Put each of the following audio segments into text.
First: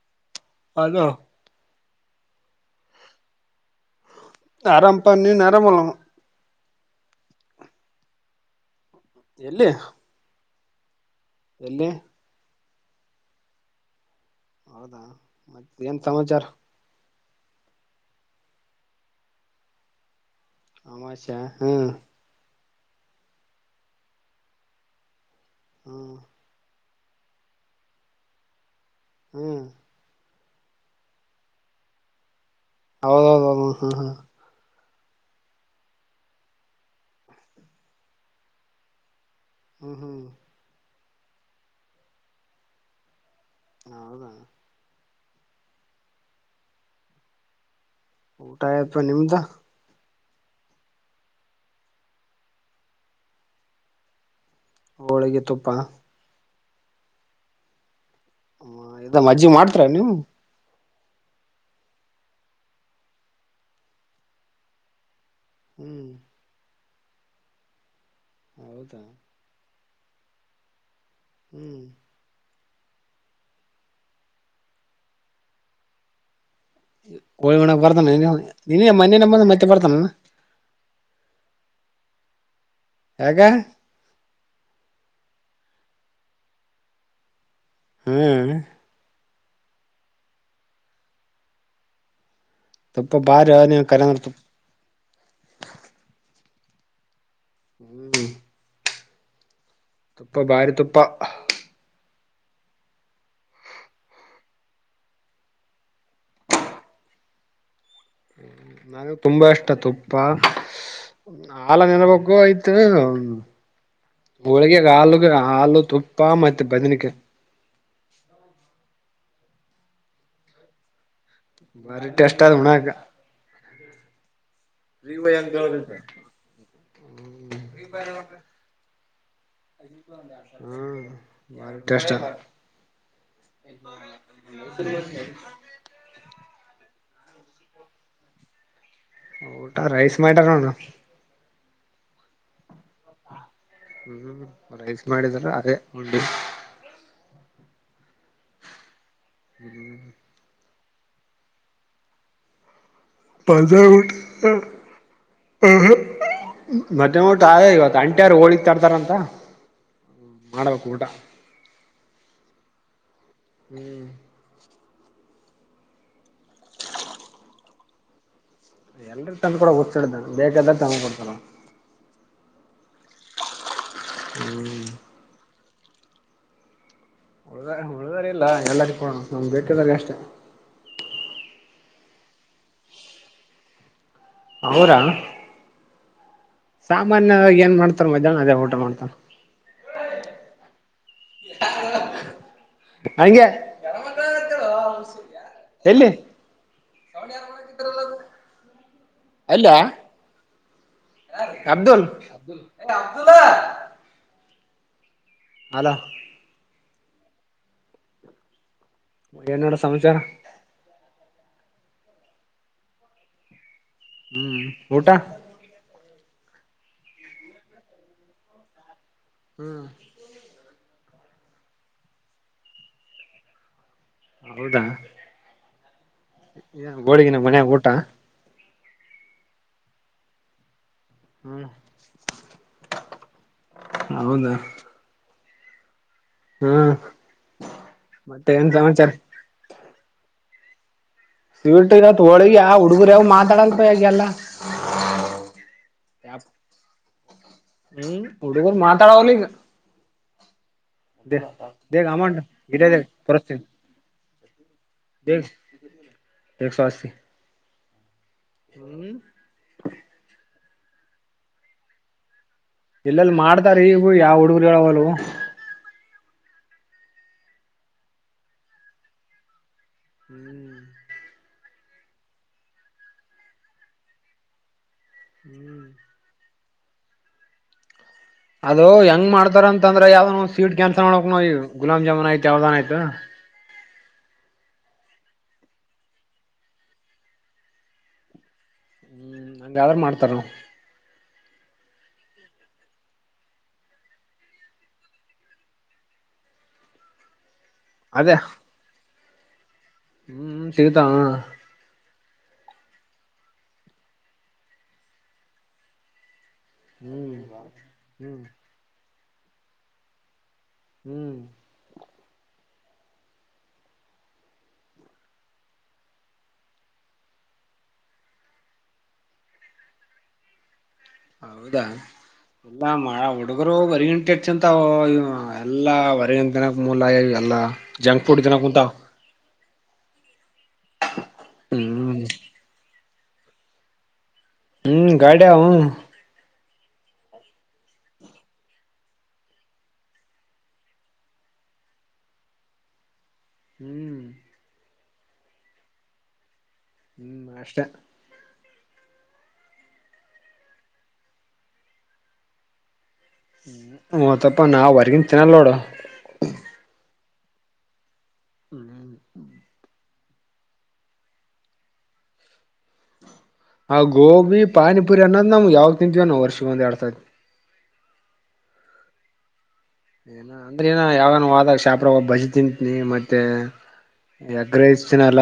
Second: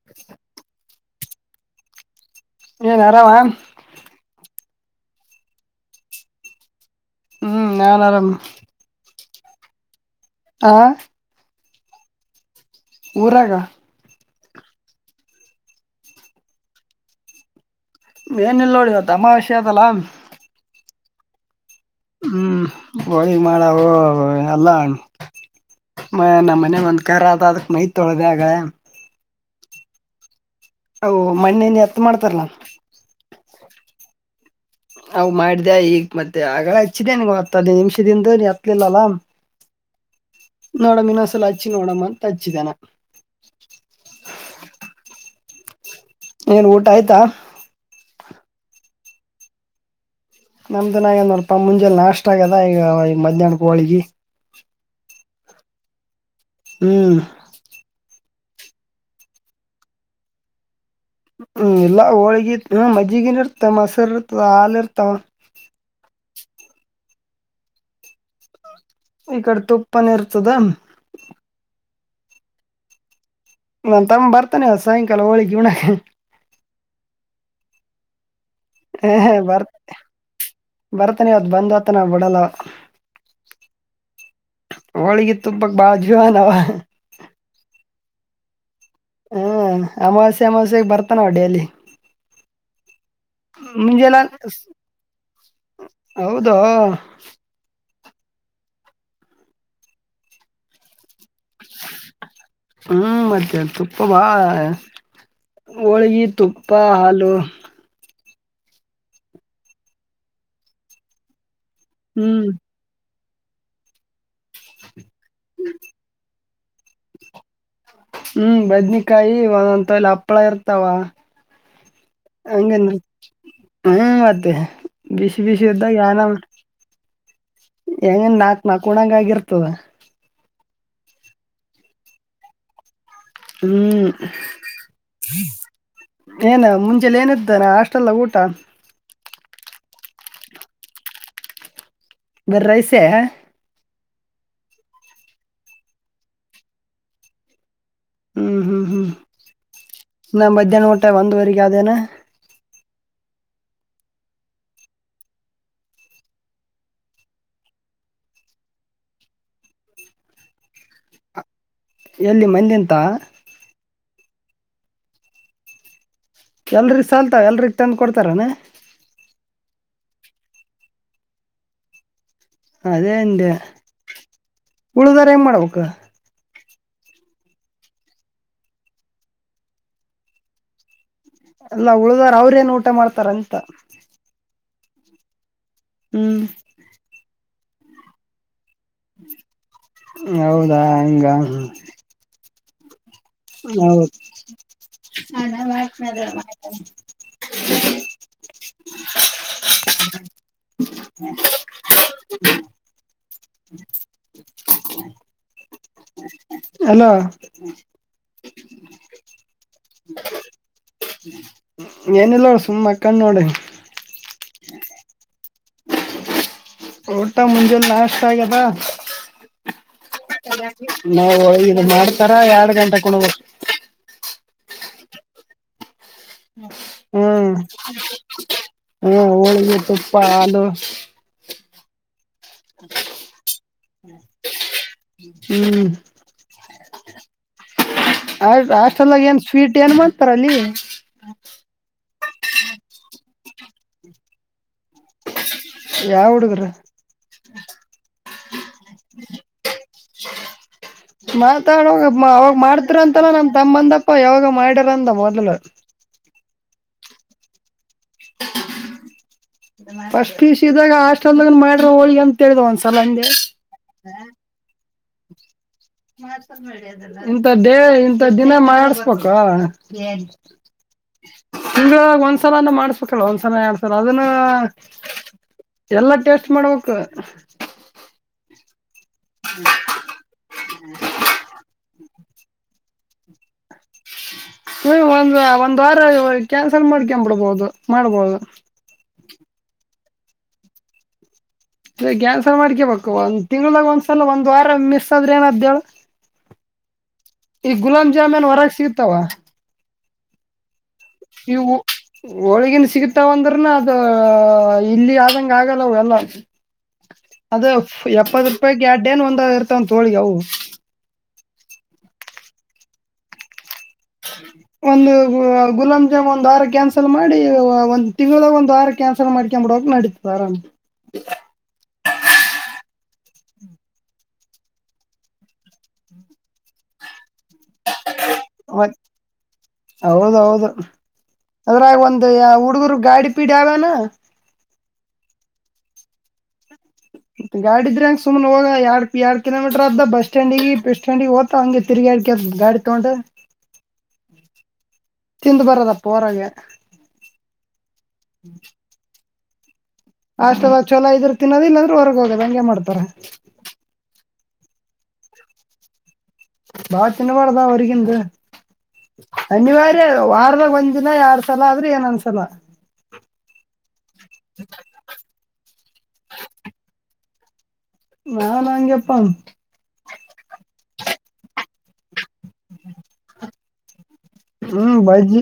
[inaudible] ಅದು ಏನ್ ಆರಾಮ. ಅರಾಮ್ ಪಾ ನೀನ್ ಅರಾಮ್ ಅಲ್ಲೇನ. ಹ್ಮ ನಾನ್ ಆರಾಮ. ಎಲ್ಲಿ ಆ ಎಲ್ಲಿ ಉರಾಗ. ಹೌದಾ ಮತ್ತೆ ಏನ್ ಸಮಾಚಾರ. ಏನು ಇಲ್ಲೋ ಡ ಇವತ ಅಮಾವಾಸ್ಯೆ ಅದಲಾ. ಅಮಾಷಾ ಹು ಹ್ಮ ಹೋಳಿಗೆ ಮಾಡವು ಅವು ಎಲ್ಲಾ ಹ್ಮ್ ಮ ನಮ್ಮ ಮನೆ ಹೊಂದ ಕರದಾದ ಮೈ ತೊಳ್ದ ಆಗ. ಹ್ಮ್ ಅವು ಮಣ್ಣೇನ ಎತ್ತ ಮಾಡ್ತಾರಲ್ಲಾ. ಹೌದೌ ಹೌ ಹಾ ಹಾ ಅವ ಮಾಡ್ದ ಈಗ ಮತ್ತೆ ಆಗಲ್ಲ ಹಚ್ಚಿದೆೇನ ನೀವ ಹತ್ತ ಹದಿನೈದ ನಿಮಿಷದಿಂದ ನೀ ಅತ್ತಲಿಲ್ಲಲ್ಲ. ಹ್ಮ ಹಾ ನೋಡಮ ಇನ್ನೊಸಲ ಹಚ್ಚಿ ನೋಡಮ್ಮ ಅಂತ ಹಚ್ಚಿದಾ ನಾ. ಹ ಹೌದಾ ಏನ್ ಊಟ ಆಯ್ತಾ. ಊಟ ಆಯತ ನಿಮ್ದ. ನಮ್ದ ಇನಇಲ ನಡಪಾ ಮುಂಜೆ ಲ ನಾಷ್ಟ ಆಗ್ಯದ ಈಗ ಈಗ ಮಧ್ಯಾಹ್ನ ಕ ಹೋಳಿಗಿ. ಹೋಳಗೆ ತುಪ್ಪ. ಹ್ಮ್ ಇದ ಮಜ್ಜಿಗಿ ಮಾಡ್ತರಾ ನೀವು. ಹ್ಮ್ ಇಲ್ಲಾ ಹೋಳಗಿ ಇ ಹ ಮಜ್ಜಗಿನ್ ಇರ್ತಾ ಮೊಸರನು ಇರ್ತವ ಹಾಲು ಇರ್ತಾವ. ಹ್ಮ್ ಹೌದಾ ಈ ಕಡೆ ತುಪ್ಪನ ಇರ್ತದ ಹ್ಮ್ ನಾನು ತಮ್ಮ ಬರ್ತಾನೆ ಇವತ್ತ್ ಸಾಯಂಕಾಲ ಹೋಳಿಗೆ ಉಣಕ ಹೋಳಿಗೆ ಉಣಕು ಬರ್ತಾನೆ ನೀ ಮನೆೆ ನಂದ ಬರ್ ಮತ್ತೆ ಬರ್ತಾನ ಬರ್ತಾನೆ ಅವತ್ ಬಂದ್ ಒತನ ಬಿಡಲ್ಲಆವಾ ಯಾಕ ಹೋಳಿಗೆ ತುಪ್ಪಕ್ ಬ್ವ ನವ ಹ್ಮ್ ಹ್ಮ್ ಅಮಾವಾಸೇ ಅಮಾವಾಸೇಗ್ ಬರ್ತಾನ ಆವಾ ಡೈಲಿ ತುಪ್ಪ ಬಾರಿ ನೀನ್ ಕರಂದ್ರ ಮುಂಜೆಲ್ಲೆ ತುಪ್ಪ ಹೌದ? ಹ್ಮ್ [inaudible] ತುಪ್ಪ ಬಾರಿ ತುಪ್ಪ ಹ್ಮ್ ಮತ್ತೆ ತುಪ್ಪ ಭಾವ ಆ ಹೋಳ್ಗಿ ತುಪ್ಪ ಹಾಲು ನನಗ್ ತುಂಬಾ ಇಷ್ಟ ತುಪ್ಪ ಹಾಲ ನೆನಬೇಕಕ್ಕು ಹ್ಮ್ ಆಯ್ತು ಮ ಹೋಳಿಗೆ ಹಾಲುಗೆ ಹಾಲು ತುಪ್ಪ ಮತ್ತೆ ಬದನಕಾಯಿ ಹ್ಮ್ ಬದ್ನಕಾಯಿ ಒಂದೊಂತಲ್ಲಿ ಹಪ್ಪಳ ಇರ್ತಾವ ಬಾರಿಟಸ್ಟ ಆ ಹನ ಹ ಹಂಗನ್ [unintelligible] ಹ್ಮ್ ಮತ್ತೆ ಬಿಸಿ ಬಿಸಿ ಯದ್ದಾಗ ಯಾನ ಹೆಂಗ ನಾಕು ನಾಕ್ಕೋದಂಗ್ ಆಗಿರ್ತದ ಹ್ಮ ಬಾರಿೆಷ್ಟ [unintelligible] ಹ್ಮ್ ಸ [inaudible] ಏನ ಮುಂಜೆಲಿ ಏನ್ಇತ್ತು ಹಾಸ್ಟೆಲ್ ದಾಗ ಊಟ ಊಟಾ ರೈಸ್ ಮಾಡೈಟಾರ ನೋನು [unintelligible] ಬರ್ ರೈಸೇ.... ಹ್ಮ್ ರೈಸ್ ಮಾಡಿದ್ರ ಅದೇ ಹ್ಮ್ ಹ್ಮ್ ಹ್ಮ್ ಹ್ಮ್ಮ ನಾ ಮಧ್ಯಾಹ್ನ ಊಟ ಒಂದುವರೆಗ ಅದೇನೆ ಪಾಜ [unintelligible] ಉಟ್ ಹ್ಮ್್ಮ [unintelligible] ಮದೆ ಒಟ್ಟು ಆದ ಇವತ್ತು ಅಂಟ್ಯಾರ ಹೋಳಿಗ್ ತರ್ತಾರ ಅಂತ ಮಾಡಬೇಕು ಊಟ ಎಲ್ಲಿ ಮಂದೆಂತಾ ಹ್ಮ್ ಎಲ್ರಿಗೆ ಸಲ್ತಾವ ಎಲ್ರಿಗೆ ತಂದು ಕೊಡ್ತಾರನಾ ಎಲ್ರ ತಂದು ಕೂಡ ಹು್ಿಡ್ದ ಬೇಕಾದ್ರ ತ ಕೊಡ್ತಾನ [unintelligible] ಅದೇ ಅಂದೇ ಹ್ಮ್ ಉಳಿದಾರ ಎನ್ ಮಾಡಬೇಕ ಉಳಿದ ಉಳಿದಾರ ಇಲ್ಲ ಎಲ್ಲ ಕೋಣ ನಮ್ ಬೇಟದಾಗ ಅಷ್ಟೆ ಎಲ್ಲ ಉಳ್ದಾರ ಅವ್ರೇಏನ್ ಊಟ ಮಾಡ್ತಾರಂತ ಅವರ ಹ್ಮ್ ಸಾಮಾನ್ಯವಾಗಿ ಏನ್ ಮಾಡ್ತ ಮದ್ಯಾಹ್ನ ಊಟರ ಅದೇ ಮಾಡ್ತಾರೆ ಹೌದಾ? ಹಂಗ? ಹಂಗೆ ಹೌದು ಎಲ್ಲಿ ಅಲ್ಲ? ಅಬ್ದುಲ್ ಏ ಅಬ್ದುಲ್ಲ ಹಲೋ ಹಲೋ ಏನಡ ಸಮಾಚಾರ? ಏನಿಲ್ಲ ಸುಮ್ ಮಕ್ಕಂಡ್ ನೋಡಿ. ಹ್ಮ ಊಟ? ಊಟ ಮುಂಜೆಲ್ ನಾಷ್ಟ ಆಗ್ಯದಾ ಹ್ಮ ನಾವು ಇದು ಮಾಡ್ತಾರ ಎರಡು ಗಂಟೆಕ್ ಉಣ್ಬೇಕು. ಹೌದಾ? ಏನ್ ಹ್ಮ ಗೋಳಿಗಿನ ಮನ್ಯಾಗ ಊಟ ಹ್ಮ ಹೋಳಗಿ ತುಪ್ಪ ಹಾಲು ಹ್ಮ ಹೌದಾ? ಹ್ಮ ಹ್ಮ ಆ ಹಾಸ್ಟೆಲ್ಗ ಏನ್ ಸ್ವೀಟ್ ಏನ್ ಮಾಡ್ತಾರ ಅಲ್ಲಿ? ಇಟ್ಟ ಇರತ್ ಹೋಳಗ ಆ ಹುಡುಗರ ಯಾವ ಮಾತಾಡಲ್ಪ ಹೀಗೆಲ್ಲ. ಯಾವ [unintelligible] ಹುಡುಗ್ರ ಹ್ಮ ಹುಡುಗರು ಮಾತಾಡವಲ್ಲಿಗ? ಮಾತಾಡುವಾಗ ಅಮೌಂಟ್ ಅವಾಗ ಇಡೋದ ಮಾಡ್ತಿರಂತಲ್ಲ ನಮ್ ತೋರಿಸ್ತೀನಿ ತಮ್ಮಂದಪ್ಪ ಯಾವಾಗ ಮಾಡಿರಂದ ಮೊದ್ಲು. ಎಕ್ಸೋಸಿ ಹ್ಮ ಫಸ್ಟ ಪಿ ಯು ಸಿ ಇದ್ದಾಗ ಹಾಸ್ಟೆಲ್ದಾಗ ಮಾಡ್ರ ಹೋಳಿಗೆ ಅಂತ ಹೇಳ್ದ ಒಂದ್ಸ ಎಲ್ಲೆಲ್ಲಿ ಮಾಡ್ತಾರೆ ಹೀಗೂ ಯಾವ ಹುಡುಗರು ಹೇಳವಲ್ರು. ಇಂಥ ಡೇ ಇಂಥ ದಿನ ಮಾಡಸ್ಬೇಕಾ [unintelligible] ತಿಂಗಳಾಗ್ ಒಂದ್ಸಲಾನ ಮಾಡ್ಸ್ಬೇಕಲ ಒಂದ್ಸಲ ಎರಡ್ ಸಲ ಅದನ್ನ ಎಲ್ಲಾ ಟೇಸ್ಟ ಮಾಡ್ಬೇಕು. ಅದು ಹೆಂಗ್ ಮಾಡ್ತಾರ ಅಂತಂದ್ರ ಯಾವ್ದ ನ ಒಂದ್ ಸ್ವೀಟ್ ಕ್ಯಾನ್ಸಲ್ ಮಾಡ್ಬೇಕ್ ನಾವು [unintelligible] ಗುಲಾಬ್ ಜಾಮೂನ್ ಆಯ್ತ ಯಾವ್ದಾನ ಆಯ್ತು ನೀ ಒಂದ ಒಂದ್ ವಾರ ಕ್ಯಾನ್ಸಲ್ ಮಾಡ್ಕೊಬಿಡ್ಬಹುದು ಮಾಡ್ಬಹುದು. [unintelligible] ಮಾಡ್ತಾರೊ? [unintelligible] ಕ್ಯಾನ್ಸಲ್ ಮಾಡ್ಕೇಬೇಕು ಒಂದ್ ತಿಂಗಳಾಗ ಒಂದ್ಸಲ ಒಂದ್ ವಾರ ಮಿಸ್ ಆದ್ರೆ ಏನ ಅದೇಳ್ ಈಗ ಗುಲಾಬ್ ಜಾಮ್ ಏನ್ ಹೊರಗೆ ಸಿಗತಾವ? ಹ್ಮ ಸಿಗತಾವು. ಹೋಳಗಿನು ಸಿಗತಾವಂದ್ರನ ಅದ ಇಲ್ಲಿ ಆದಂಗ ಆಗಲ್ಲ ಅವೆಲ್ಲ. [unintelligible] ಹ್ಮ [unintelligible] ಒಂದ ಇರ್ತವ ಅಂತ ಹೊಳಿಗೆ ಅವು. ಹ್ಮ ಒಂದು ಗುಲಾಬ್ ಜಾಮ್ ಒಂದ ವಾರ ಕ್ಯಾನ್ಸಲ್ ಮಾಡಿ ಒ ಒಂದು ತಿಂಗಳದಾಗ್ ಒಂದು ವಾರ ಕ್ಯಾನ್ಸಲ್ ಮಾಡ್ಕಾಂಬಿಡಕ್ ನಡಿತ ಆರಮ್. ಹೌದಾ? [unintelligible] ಮ ಹುಡುಗರು ಹೊರಗಿನಟಚ್ ಅಂತವು ಇವಾಗ್ ಎಲ್ಲಾ ಹೊರ್ಗ [unintelligible] ಎಲ್ಲ ಜಂಕ್ ಫುಡ್ ತಿನ್ನಾಕ್ ಕುಂತಾವ್. ಹೌದೌದು ಅದ್ರಾಗ್ ಹ್ಮ್ ಒಂದು ಹುಡುಗರು ಗಾಡಿ [unintelligible] ಹ್ಮ ಗಾಡಿಯ ಅವು ಗಾಡಿದ್ರೆಂಗ ಸುಮನೆ ಹೋಗ ಎಾರ್ಡ್ ಎರ ಕಿೋಮೀಟರ್ ಅದ ಬಸ್ ಸ್ಟ್ಯಾಂಡ್ಿಗೆ ಸ್ಟ್ಯಾಂಡಿಗೆ ಹಓದ ಹಂಗೆ ತಿರುಗಾಡಿಕ ಗಾಡಿ ತಗೊಂಡು ಹ್ಮ್ ತಿಂದು ಬರದಪ್ಪ ಹೊರಗೆ ಹ ಅಷ್ಟ ಹ್ಮ್ ಅಷ್ಟ ಚಲೋ ಇದ್ರರು ತಿನ್ನೋದ ಇಲ್ಲಾದ್ರೂ ಹೊರಗೆ ಹೋಗೋದ ಹಂಗೆ ಮಾಡ್ತಾರೆ ಹ್ಮ ಮತ್ತಪ್ಪ ನಾವ್ ಹೊರ್ಗನ್ ತಿನ್ನಲ್ಲ ನೋಡು ಬಾಚಿನ ಬಳದಾವ ಅವರಿಗೆ ಎಂತ ಅನ್ಿವಾರ ವಾರಾಗ ಒಂದ್ ದಿನ ಯಾರ್ ಸಲ ಆದ್ರೆ ಏನೊಂದ್ಸಲ ಹ ಗೋಬಿ ಪಾನಿಪುರಿ ಅನ್ನೋದು ನಮ್ಗೆ ಯಾವಾಗ ತಿಂತೀವ ನಾವು ವರ್ಷ ಒಂದ ಎಡ್ ಸಾವಿತಿ ನಾ ನಾಂಗಗೆಪ್ಪಾ ಏನ ಅಂದ್ರೆ ಏನ ಯಾವಾಗ ವ ಆದಾಗ ಶಾಪ್ರ ಬಜಿ ತಿಂತನಿ ಮತ್ತೆ ಹ್ಮ್ ಬಜ್ಜಿ ಎಗ್ರಸ್ಿನಲ್ಲ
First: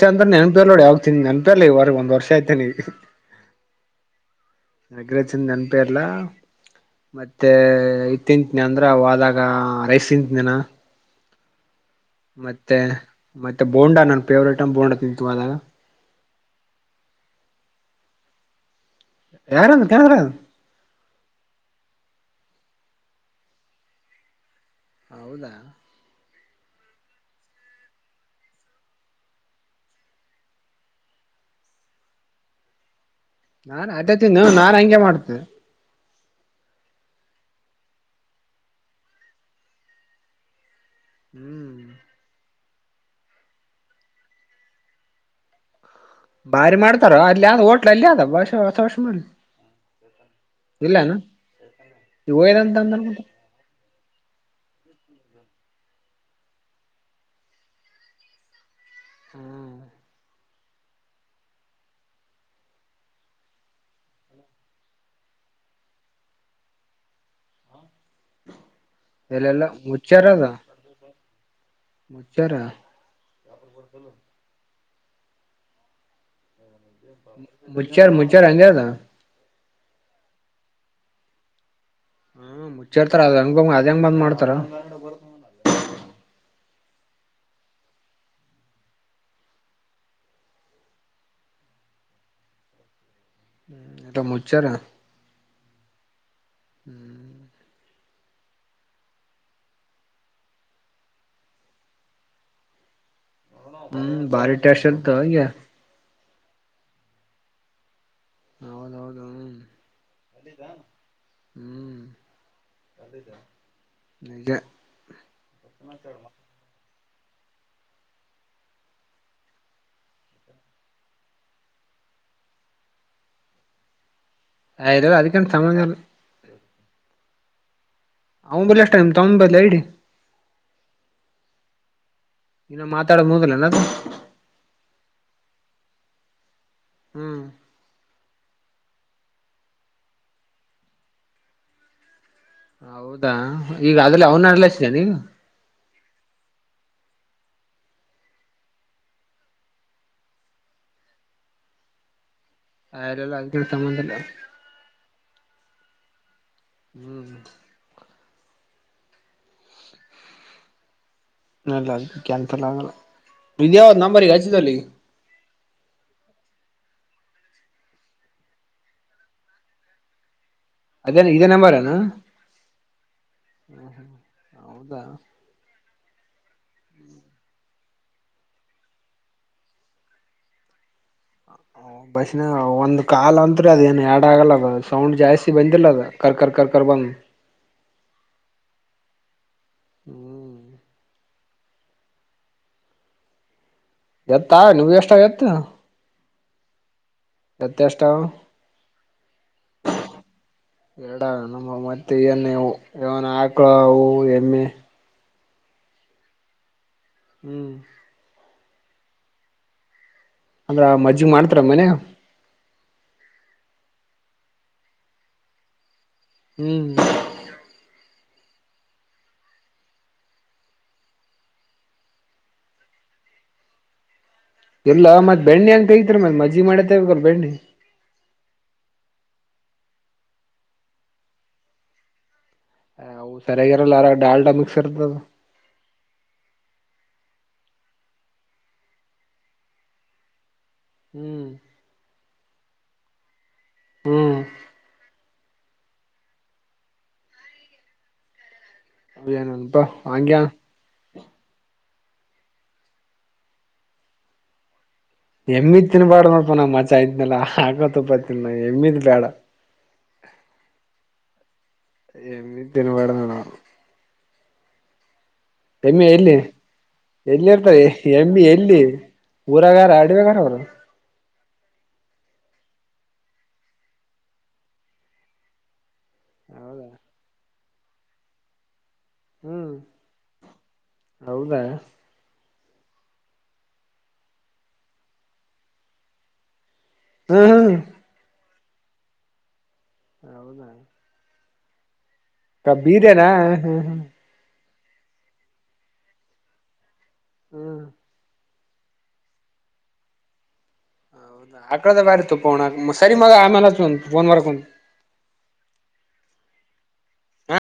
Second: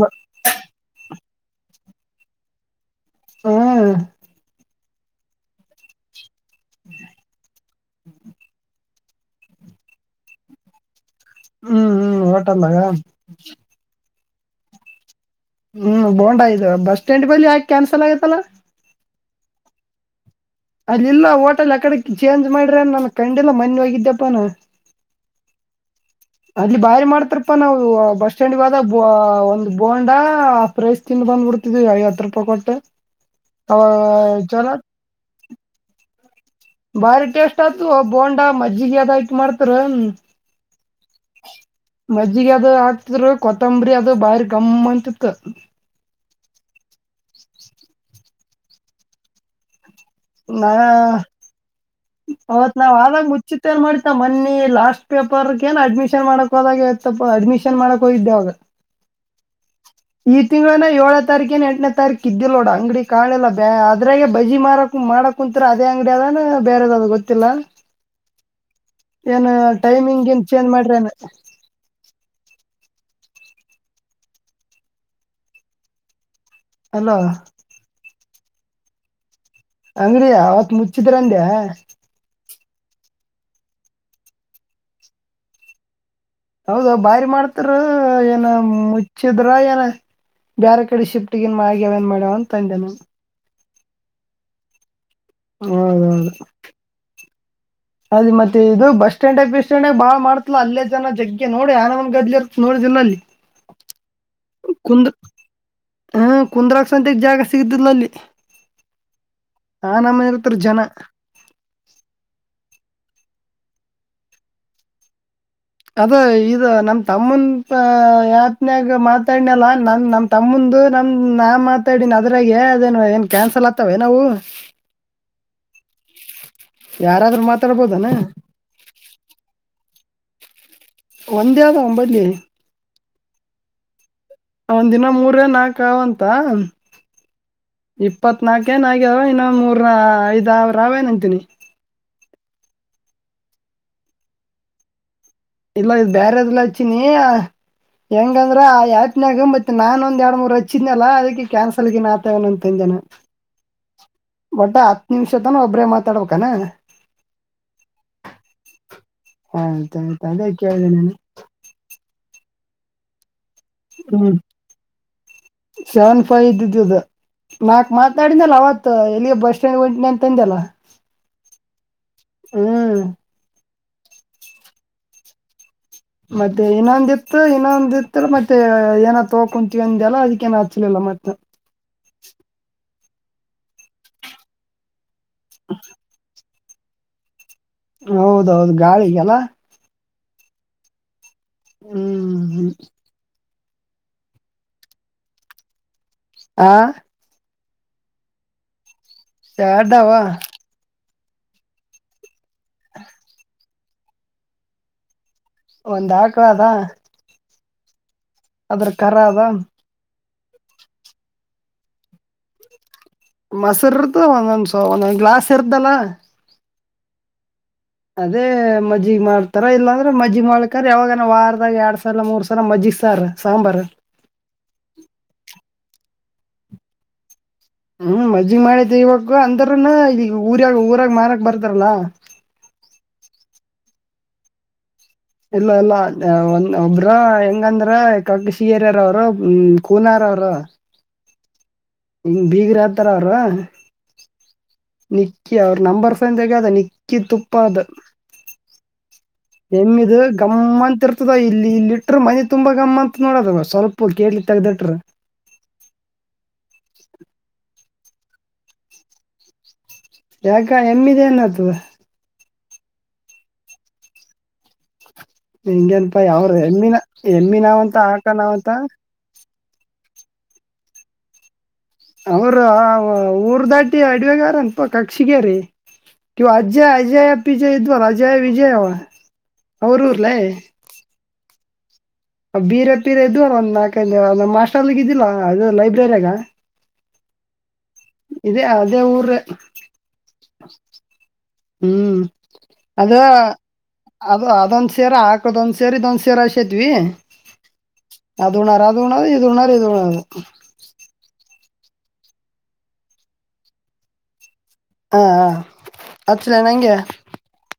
ಬ ಅಂತ್ರ ನೆನ್ಪಿರ್ ನೋಡಿ ಯಾವ ತಿಿ ನೆನ್ಪಿರ್ಲಿ ಒಂದ್ ವರ್ಷ ಆಯತೆನೆ ಹಾ ನಗ್ರ ಚಂದ ನೆನಪೇ ಇಲ್ಲ ಮತ್ತೆ ಇತ್ತ ನ ಅಂದ್ರೆ ಅವದಾಗ ರೈಸ್ ತಿಂತ ನಾನ ಹ್ಮ್ ಹ್ಮ್ ಮತ್ತೆ ಹೋಟೆಲ್ದಾಗ ಮತ್ತೆ ಬೋಂಡಾ ನನ್ ಫೇವ್ರೇಟ್ ಅ ಬೋಂಡಾ ತಿಂತು ಆದದಾಗ ಹ್ಮ್ ಬೋಂಡ್ಯ್ ಬಸ್ ಸ್ಟ್ಯಾಂಡ್ ಬಳಲಿ ಯಾೆ ಕ್ಯಾನ್ಸಲ್ ಆಗತ್ತಲ್ಲಾ ಯಾರ ಕೇಳಿದ್ರ ಅಲ್ಲಿಲ್ಲ ಹೋಟೆಲ್ ಯಕಡೆ ಚೇಂಜ್ ಮಾಡ್ರೆ ನನ್ ಕಂಡಿಲ್ಲ ಮನ್ನೆ ಹೋಗಿದ್ದ್ಯಪ್ಪಾನ ಹೌದಾ ಅಲ್ಲಿ ಬಾರಿ ಮಾಡ್ತಾರಪ್ಪಾ ನಾವು ಬಸ್ ಸ್ಟಾಂಡ್ಗಾದ ಬ ಒಂದು ಬೋಂಡ ಪ್ರಸ್ ತಿಿಂದ ಬಂದ್ಬಿಡ್ತಿದ ಐವತ್ತು ರೂಪಾಯಿ ಕೊಟ್ಟೆ ನಾನ್ ಅದತಿ ನಾನ್ ಹಂಗೆ ಮಾಡ್ತೆ ಬಾರಿ ಟೇಸ್ಟ್ ಆಯತು ಬೋಂಡಾ ಮಜ್ಜಿಗೆ ಅದ ಆ್ತ ಮಾಡ್ತರ ಹ್ಮ್ ಮಜ್ಜಿಗೆ ಅದು ಹಾಕ್ತ್ರರು ಕೊತ್ತಂಬರಿ ಅದು ಬಾರಿ ಗಮ್ಮ ಅಂತಿತ್ತು ಬಾರಿ ಮಾಡ್ತಾರೋ ಅಲ್ಲಿ ಹೋಟ್ಲ್ ಅಲ್ಲಿಯ ಆದ ಬಾಷ ಹೊಸ ವಷ ಮಾಡಿ ಇಲ್ಲಾನ ಈಗ ಹೌತ್ ಒಯ್ದಂತ ಅಂದ ನಾವ್ ಅನ್ಕೊಂತ ಆರಾಗ್ ಮುಚ್ಚ ಏನ್ ಮಾಡತ ಮನ್ನಿ ಲಾಸ್ಟ್ ಪೇಪರ್ ಏ ಅಡ್ಮಿಷನ್ ಮಾಡಕ್ೋದಾಗ ಆಯ್ತಪ್ಪ ಅಡ್ಮಿಷನ್ ಮಾಡಕ್ ಹೋಗಿದ್ದೆವಾಗ ಹ್ಮ ಈ ತಿಂಗಳನ ಏಳನ ತಾರೀಕ ಏ ಎಂಟನೇ ತಾರೀಕು ಇದ್ದಿಿಲ್ಲ ನೋಡ ಅಂಗಡಿ ಕಾಣಿಲ್ಲ ಬ ಅದ್ರಾಗೆ ಬಜಿ ಮಾರಕ್ ಮಾಡಕ್ ಕುಂತ್ರ ಅದ ಅಂಗಡಿ ಅದ ಬೇರೆದಾವ ಗೊ ಏನ್ ಎಲ್ಲೆಲ್ಲ ಟೈಮಿಂಗ್ ಏನ್ ಚೇಂಜ್ ಮಾಡ್ರಿ ಏನ್ ಮೊಚರ ಬರ್ತಲ್ಲ ಅಲ್ಲೋ ಮುಚ್ಚರ್ ಮುಚ್ಚಚಾರ ಅಂಗದ ಅಂಗ್ರೀ ಅವತ್ ಮುಚ್ಚಿದ್ರಂದ ಹಾ ಮುಚ್ಚಿಡ್ತಾರ ಅದು ಹಂಗಂಗ ಅದ ಹೆಂಗ ಬಂದ್ ಮಾಡ್ತಾರ ಬ ಹೌದ ಬಾರಿ ಮಾಡ್ತಾರ ಏನ ಮುಚ್ಚಿದ್ರ ಏನ ಬೇರೆ ಕಡೆ ಶಿಫ್ಟ್ಗಿನ್ ಮಾ ಆಗ್ಯಾವೇನ್ ಮಾಡ್ಯವ ಅಂತ ತಂದೆ ನವು ಹ್ಮ ಎಟ ಮುಚಾರ ಹೌದೌದು ಹ್ಮ್ ಅದ ಮತ್ತೆ ಇದು ಬಸ್ ಸ್ಟ್ಯಾಂಡ್ ಬಸ್ ಸ್ಟ್ಯಾಂಡ್ಾಗ ಬಾಳ ಮಾಡತಲಾ ಅಲ್ಲೇ ಜನ ಜಗ್ಗೆ ನೋಡಿ ಆಾನ ಒಂದ್ ಗದ್ಲಿ ಇ ನೋಡಿಲ್ಲ ಅಲ್ಲಿ [inaudible] ಹ್ಮ್ ಬಾರಿಟ್ಯಾಷಲ್ತ ಆಾ ಹಾ ಕುಂದ್ರಾಾಗ ಸಂತೆಗ್ ಜಾಗ ಸಿಗತಿಲ್ಲ ಅಲ್ಲಿ ಹೌದೌದು ಆ ನಮ್ಮನೆ ಇರ್ತಾರ ಹ್ಮ ಜನ ಹ್ಮ್ ಅಂಗೇ ಅದ ಇದು ನಮ ತಮ್ಮನ್ ಆ ಯತ್ನ್ಯಾಗ ಮಾತಾಡ್ನಲ್ಲ ನನ್ ನಮ ತಮ್ಮಂದು ನಮ್ ನ ಮತಾಡನ್ ಅದ್ರಾಗ ಅದೇನು ಏನ್ ಕ್ಯಾನ್ಸಲ್ ಆಗ್ತವೆ ನಾವು ಆಯದು ರೂ ಅದಕ್ಕಂತ ಸಮಂಗಾಲ [unintelligible] ಯಾರಾದ್ರರು ಮಾತಾಡ್ಬೋದನಾ ಅವ ಬಲೆ ಎಷ್ಟ ೈಮ್ ತಮ್ಮ ಬಲೆ ಇಡಿ ಒಂದೇ ಆದ ಒಂಬೈಲ್ಲಿ ಇನ್ನ ಮಾತಾಡ ಮೂದಲನ ಒಂದ್ ದಿನ ಮೂರ ನಾಕವ್ ಅಂತ ಹ್ಮ್ ಇಪ್ಪತ್ನಾಲ್ಕೇನು ಆಗ್ಯಾವೆ ಇನ್ನು ಮೂರ ಐದುಾವಿರಾವೇನು ಅಂತೀನಿ ಹೌದಾ ಈಗ ಅ್ರಲ್ಲಿ ಅವ್ನ ಅಡಲಿಸಿದ ನೀವು ಇಲ್ಲ ಇದು ಬೇರೆದುಲ್ಲ ಇಚ್ಚಿನಿ ಹೆಂಗಂದ್ರ ಆಾತ್ನಾಗ ಮತ್ತತ್ ನಾನನ್ ಒಂದ ಎರಡು ಮೂರು ಹಚ್ಚಿದನಲ್ಲ ಅದಕ್ಕೆ ಕ್ಯಾನ್ಸಲ್ಗ ಆಯ್ತ್ ನಂತಜನ ಅಲ್ಲ ಅದ ಸಂಬಂಧಲ್ಲ ಒಟ್ಟ ಹತ್ತು ನಿಮಿಷ ತನ ಒಬ್ರೇ ಮಾತಾಡ್ಬೇಕಾನ ಹ್ಮ್ ಹಾ ತೇ ಕೇಳ್ದನನು ಅಲ್ಲ ಅದು ಕ್ಯಾನ್ಸಲ್ ಆಗಲ್ಲ ಇದ್ಯಾವ ನಂಬರ್ಗೆ ಹಚ್ಚಿದಲ್ಲಿ ಶಾನ್ ಫೈ್ದಿದ್ದದ ನಾಕ್ ಮಾತನಾಡನಲ್ಲ ಅವತ್ತು ಎಲ್ಲಿ ಬಸ್ ಸ್ಟ್ಯಾಂಡ್ಗೆ ಹೊಂಟ ನಂತ ತಂದೆಲ್ಲ ಅದೇ ಇದೇ ನಂಬಾರನಾ ಹೌದಾ ಮತ್ತೆ ಇನ್ನೊಂದಿ ಇತ್ತು ಇನ್ನೊಂದಿತ್ತ ಮತ್ತೆ ಏನಾದ ತಗೋ ಕುಂತೀಂದ ಎಲ್ಲ ಅದಕ್ಕೇಏನ್ ಹಚ್ಲಿಲ್ಲ ಮತ್ತೆ ಹ ಬಸ್ಿನ ಒಂದ್ ಕಾ ಅಂತ್ರಿ ಅದ ಏನು ಎರಡ ಆಗಲ್ಲ ಅದ ಸೌಂಡ್ ಜಾಸ್ತಿ ಬಂದಿಲ್ಲ ಅದ ಕರ್ಕರ್ ಕರ್ಕರ್ ಬಮ್ ಹೌದೌದು ಗಾಳಿಗೆಲ್ಲ ಹ್ಮ್ ಹ್ಮ್ ಎತ್ತಾ ನೀ್ ಎಷ್ಟ ಎತ್ತು ಆಾ ಎತ್ ಇಷ್ಟಾವ್ ಸ್ಯಾಡಾವ ಎರಡ ನ ಮತ್ತೆ ಏನ್ ನ ಆಕಳ ಹೂವು ಎಮ್ಮೆ ಒಂದ್ ಹಾಕುವ ಅದಾ ಹ್ಮ್ ಅದ್ರ ಖರ ಅದ ಅಂದ್ರ ಮಜ್ಜಿಗೆ ಮಾಡ್ತಾರ ಮನೆ ಮಾಸರ್ದು ಒಂದೊಂದ್ ಒಂದೊಂದ್ ಗ್ಲಾಸ್ ಇರ್ದಲ್ಲಾ ಹ್ಮ್ ಅದೇ ಮಜ್ಜಗ್ ಮಾಡ್ತಾರ ಇಲ್ಲಾಂದ್ರೆ ಮಜ್ಜಿಗೆ ಮಾಡ್ಕಾರ ಯಾವಾಗನ ವಾರದಾಗ ಎರಡ್ ಸಲ ಮೂರ್ ಸಲ ಮಜ್ಜಿಗೆ ಸಾರ ಸಾಂಬಾರ ಎಲ್ಲ ಮತ್ ಬೆಣ್ಣೆ ಅಂಗ ಕೈಐತ್ರಿ ಮತ್ಜ್ಜಿ ಮಾಡೇತಲ್ಲ ಬೆಣ್ಣಿ ಹ್ಮ್ ಮಜ್ಜಗ್ ಮಾಡಿ ತಗವಕ್ ಅಂದರನು ಈಗ ಊರ್ಯಾಗ ಊರಾಗ ಮಾರಕ್ ಬರ್ತಾರಲ್ಲಾ ವು ಸರಿಯಾಗಿರಲ್ಲ ಯಾರ ಡಾಲ್ಡಾ ಮಿಕ್ಸ್ರ್ದದು ಇಲ್ಲ ಇಲ್ಲ ಒ ಒಬ್್ರ ಹೆಂಗಂದ್ರ ಕಗಶಿ ಹರಯರ ಅವರು ಕೂನಾರ ಅವರು ಹ್ಞೂ ಹಿಂಗ್ ಬೀಗ್ರ ಹತಾರ ಅವರ ಹ್ಮ್ ನಿಕ್ಕಿ ಅವ್ರ ನಂಬರ್ ಫನ್ ತಗಾದ ನಿಕ್ಕಿ ತುಪ್ಪ ಅದು ಏನನ್ಪಾ ಎಮ್ಮ ಇದು ಹಂಗ್ಯ ಗಮ್ಮಂತರ್ ಇತದ ಇಲ್ಲಿ ಇಲ್ಲಿ ಇಟ್ಟ್ರ ಮನೆ ತುಂಬಾ ಗಮ್ಮ ಅಂತ ನೋಡೋದ ಸ್ವಲ್ಪ ಕೇಲಿ ತೆಗ್ದಿಟರು ಎಮ್ಮಿತ್ ತಿನ್ ಬೇಡ ಮಾಡೋ್ಪ ನಾ ಮಜ ಆಯ್ನಲ್ಲ ಹಾಕತಪ್ಪತಿ ನ ಎಮ್ಮತ್ ಬೇಡ ಯಾಕ ಹೆಮ್ಮಿದೆ ನದು ಎಮಿ ತಿಿನಬಡ ನಡ ಎಮ್ಮಿ ಹಿಂಗೇನಪಾ ಎಲ್ಲಿ ಅವ್ರ ಎಮ್ಮಿನ ಎಲ್ಲಿ ಎಮ್ಮಿ ಇರ್ತಾರೆ ನಾವಂತ ಆಕ ಎಮ್ಮಿ ನಾವಂತ ಎಲ್ಲಿ ಊರಗಾರ ಅಡವೆಗಾರ ಅವರು ಅವರು ಊರು ದಾಟಿ ಅಡವೆಗಾರ ಅನ್ಪ ಕಕ್ಷಿಗ ರೀ ಕವ ಹೌದಾ ಅಜಯ್ ಅಜಯ್ ಪಿಜಯ್ ಇದ್ವಲ್ಲ ಅಜಯ್ ವಿಜಯ್ ಹ್ಮ್ ಅವರೂರ್ಲೇ ಹೌದಾ ಬೀರೆ ಪೀರೆ ಇದು ಒಂದು ನಾಲ್ಕೈನ ಮಾಸ್ಟರ್ಲಿಿಗೆ ಇದಿಲ್ಲ ಅದು ಲೈಬ್ರರಿಯಾಗ ಹಾ ಹಾ ಇದೇ ಅದೇ ಊರ ಹೌದ ಹ್ಮ್ ಕ ಅದ ಬೀದೆನಾ ಹ್ಮ ಹ ಅದು ಅದೊಂದ ಸರೆ ಹಾಕದೊಂದ್ ಸೇರೆ ಇದೊಂದ್ ಸೇರೆ ಅಷ್ಟೇತ್ವಿ ಹ್ಮ್ ಅದು್ಣಾರೆ ಅದು ಉಣದು ಇದು ಉ್ಣಾರೆ ಇದು ಉಣ್ಣದು ಆಕಳದ ಬರೆ ತ ಪೋಣ ಸರಿ ಮ ಆಮಲೆ ೋನ್ ವರಕ ಹಾಂ ಹಾಂ ಅಚ್ಚಿಲ್ಲ ನಂಗೆ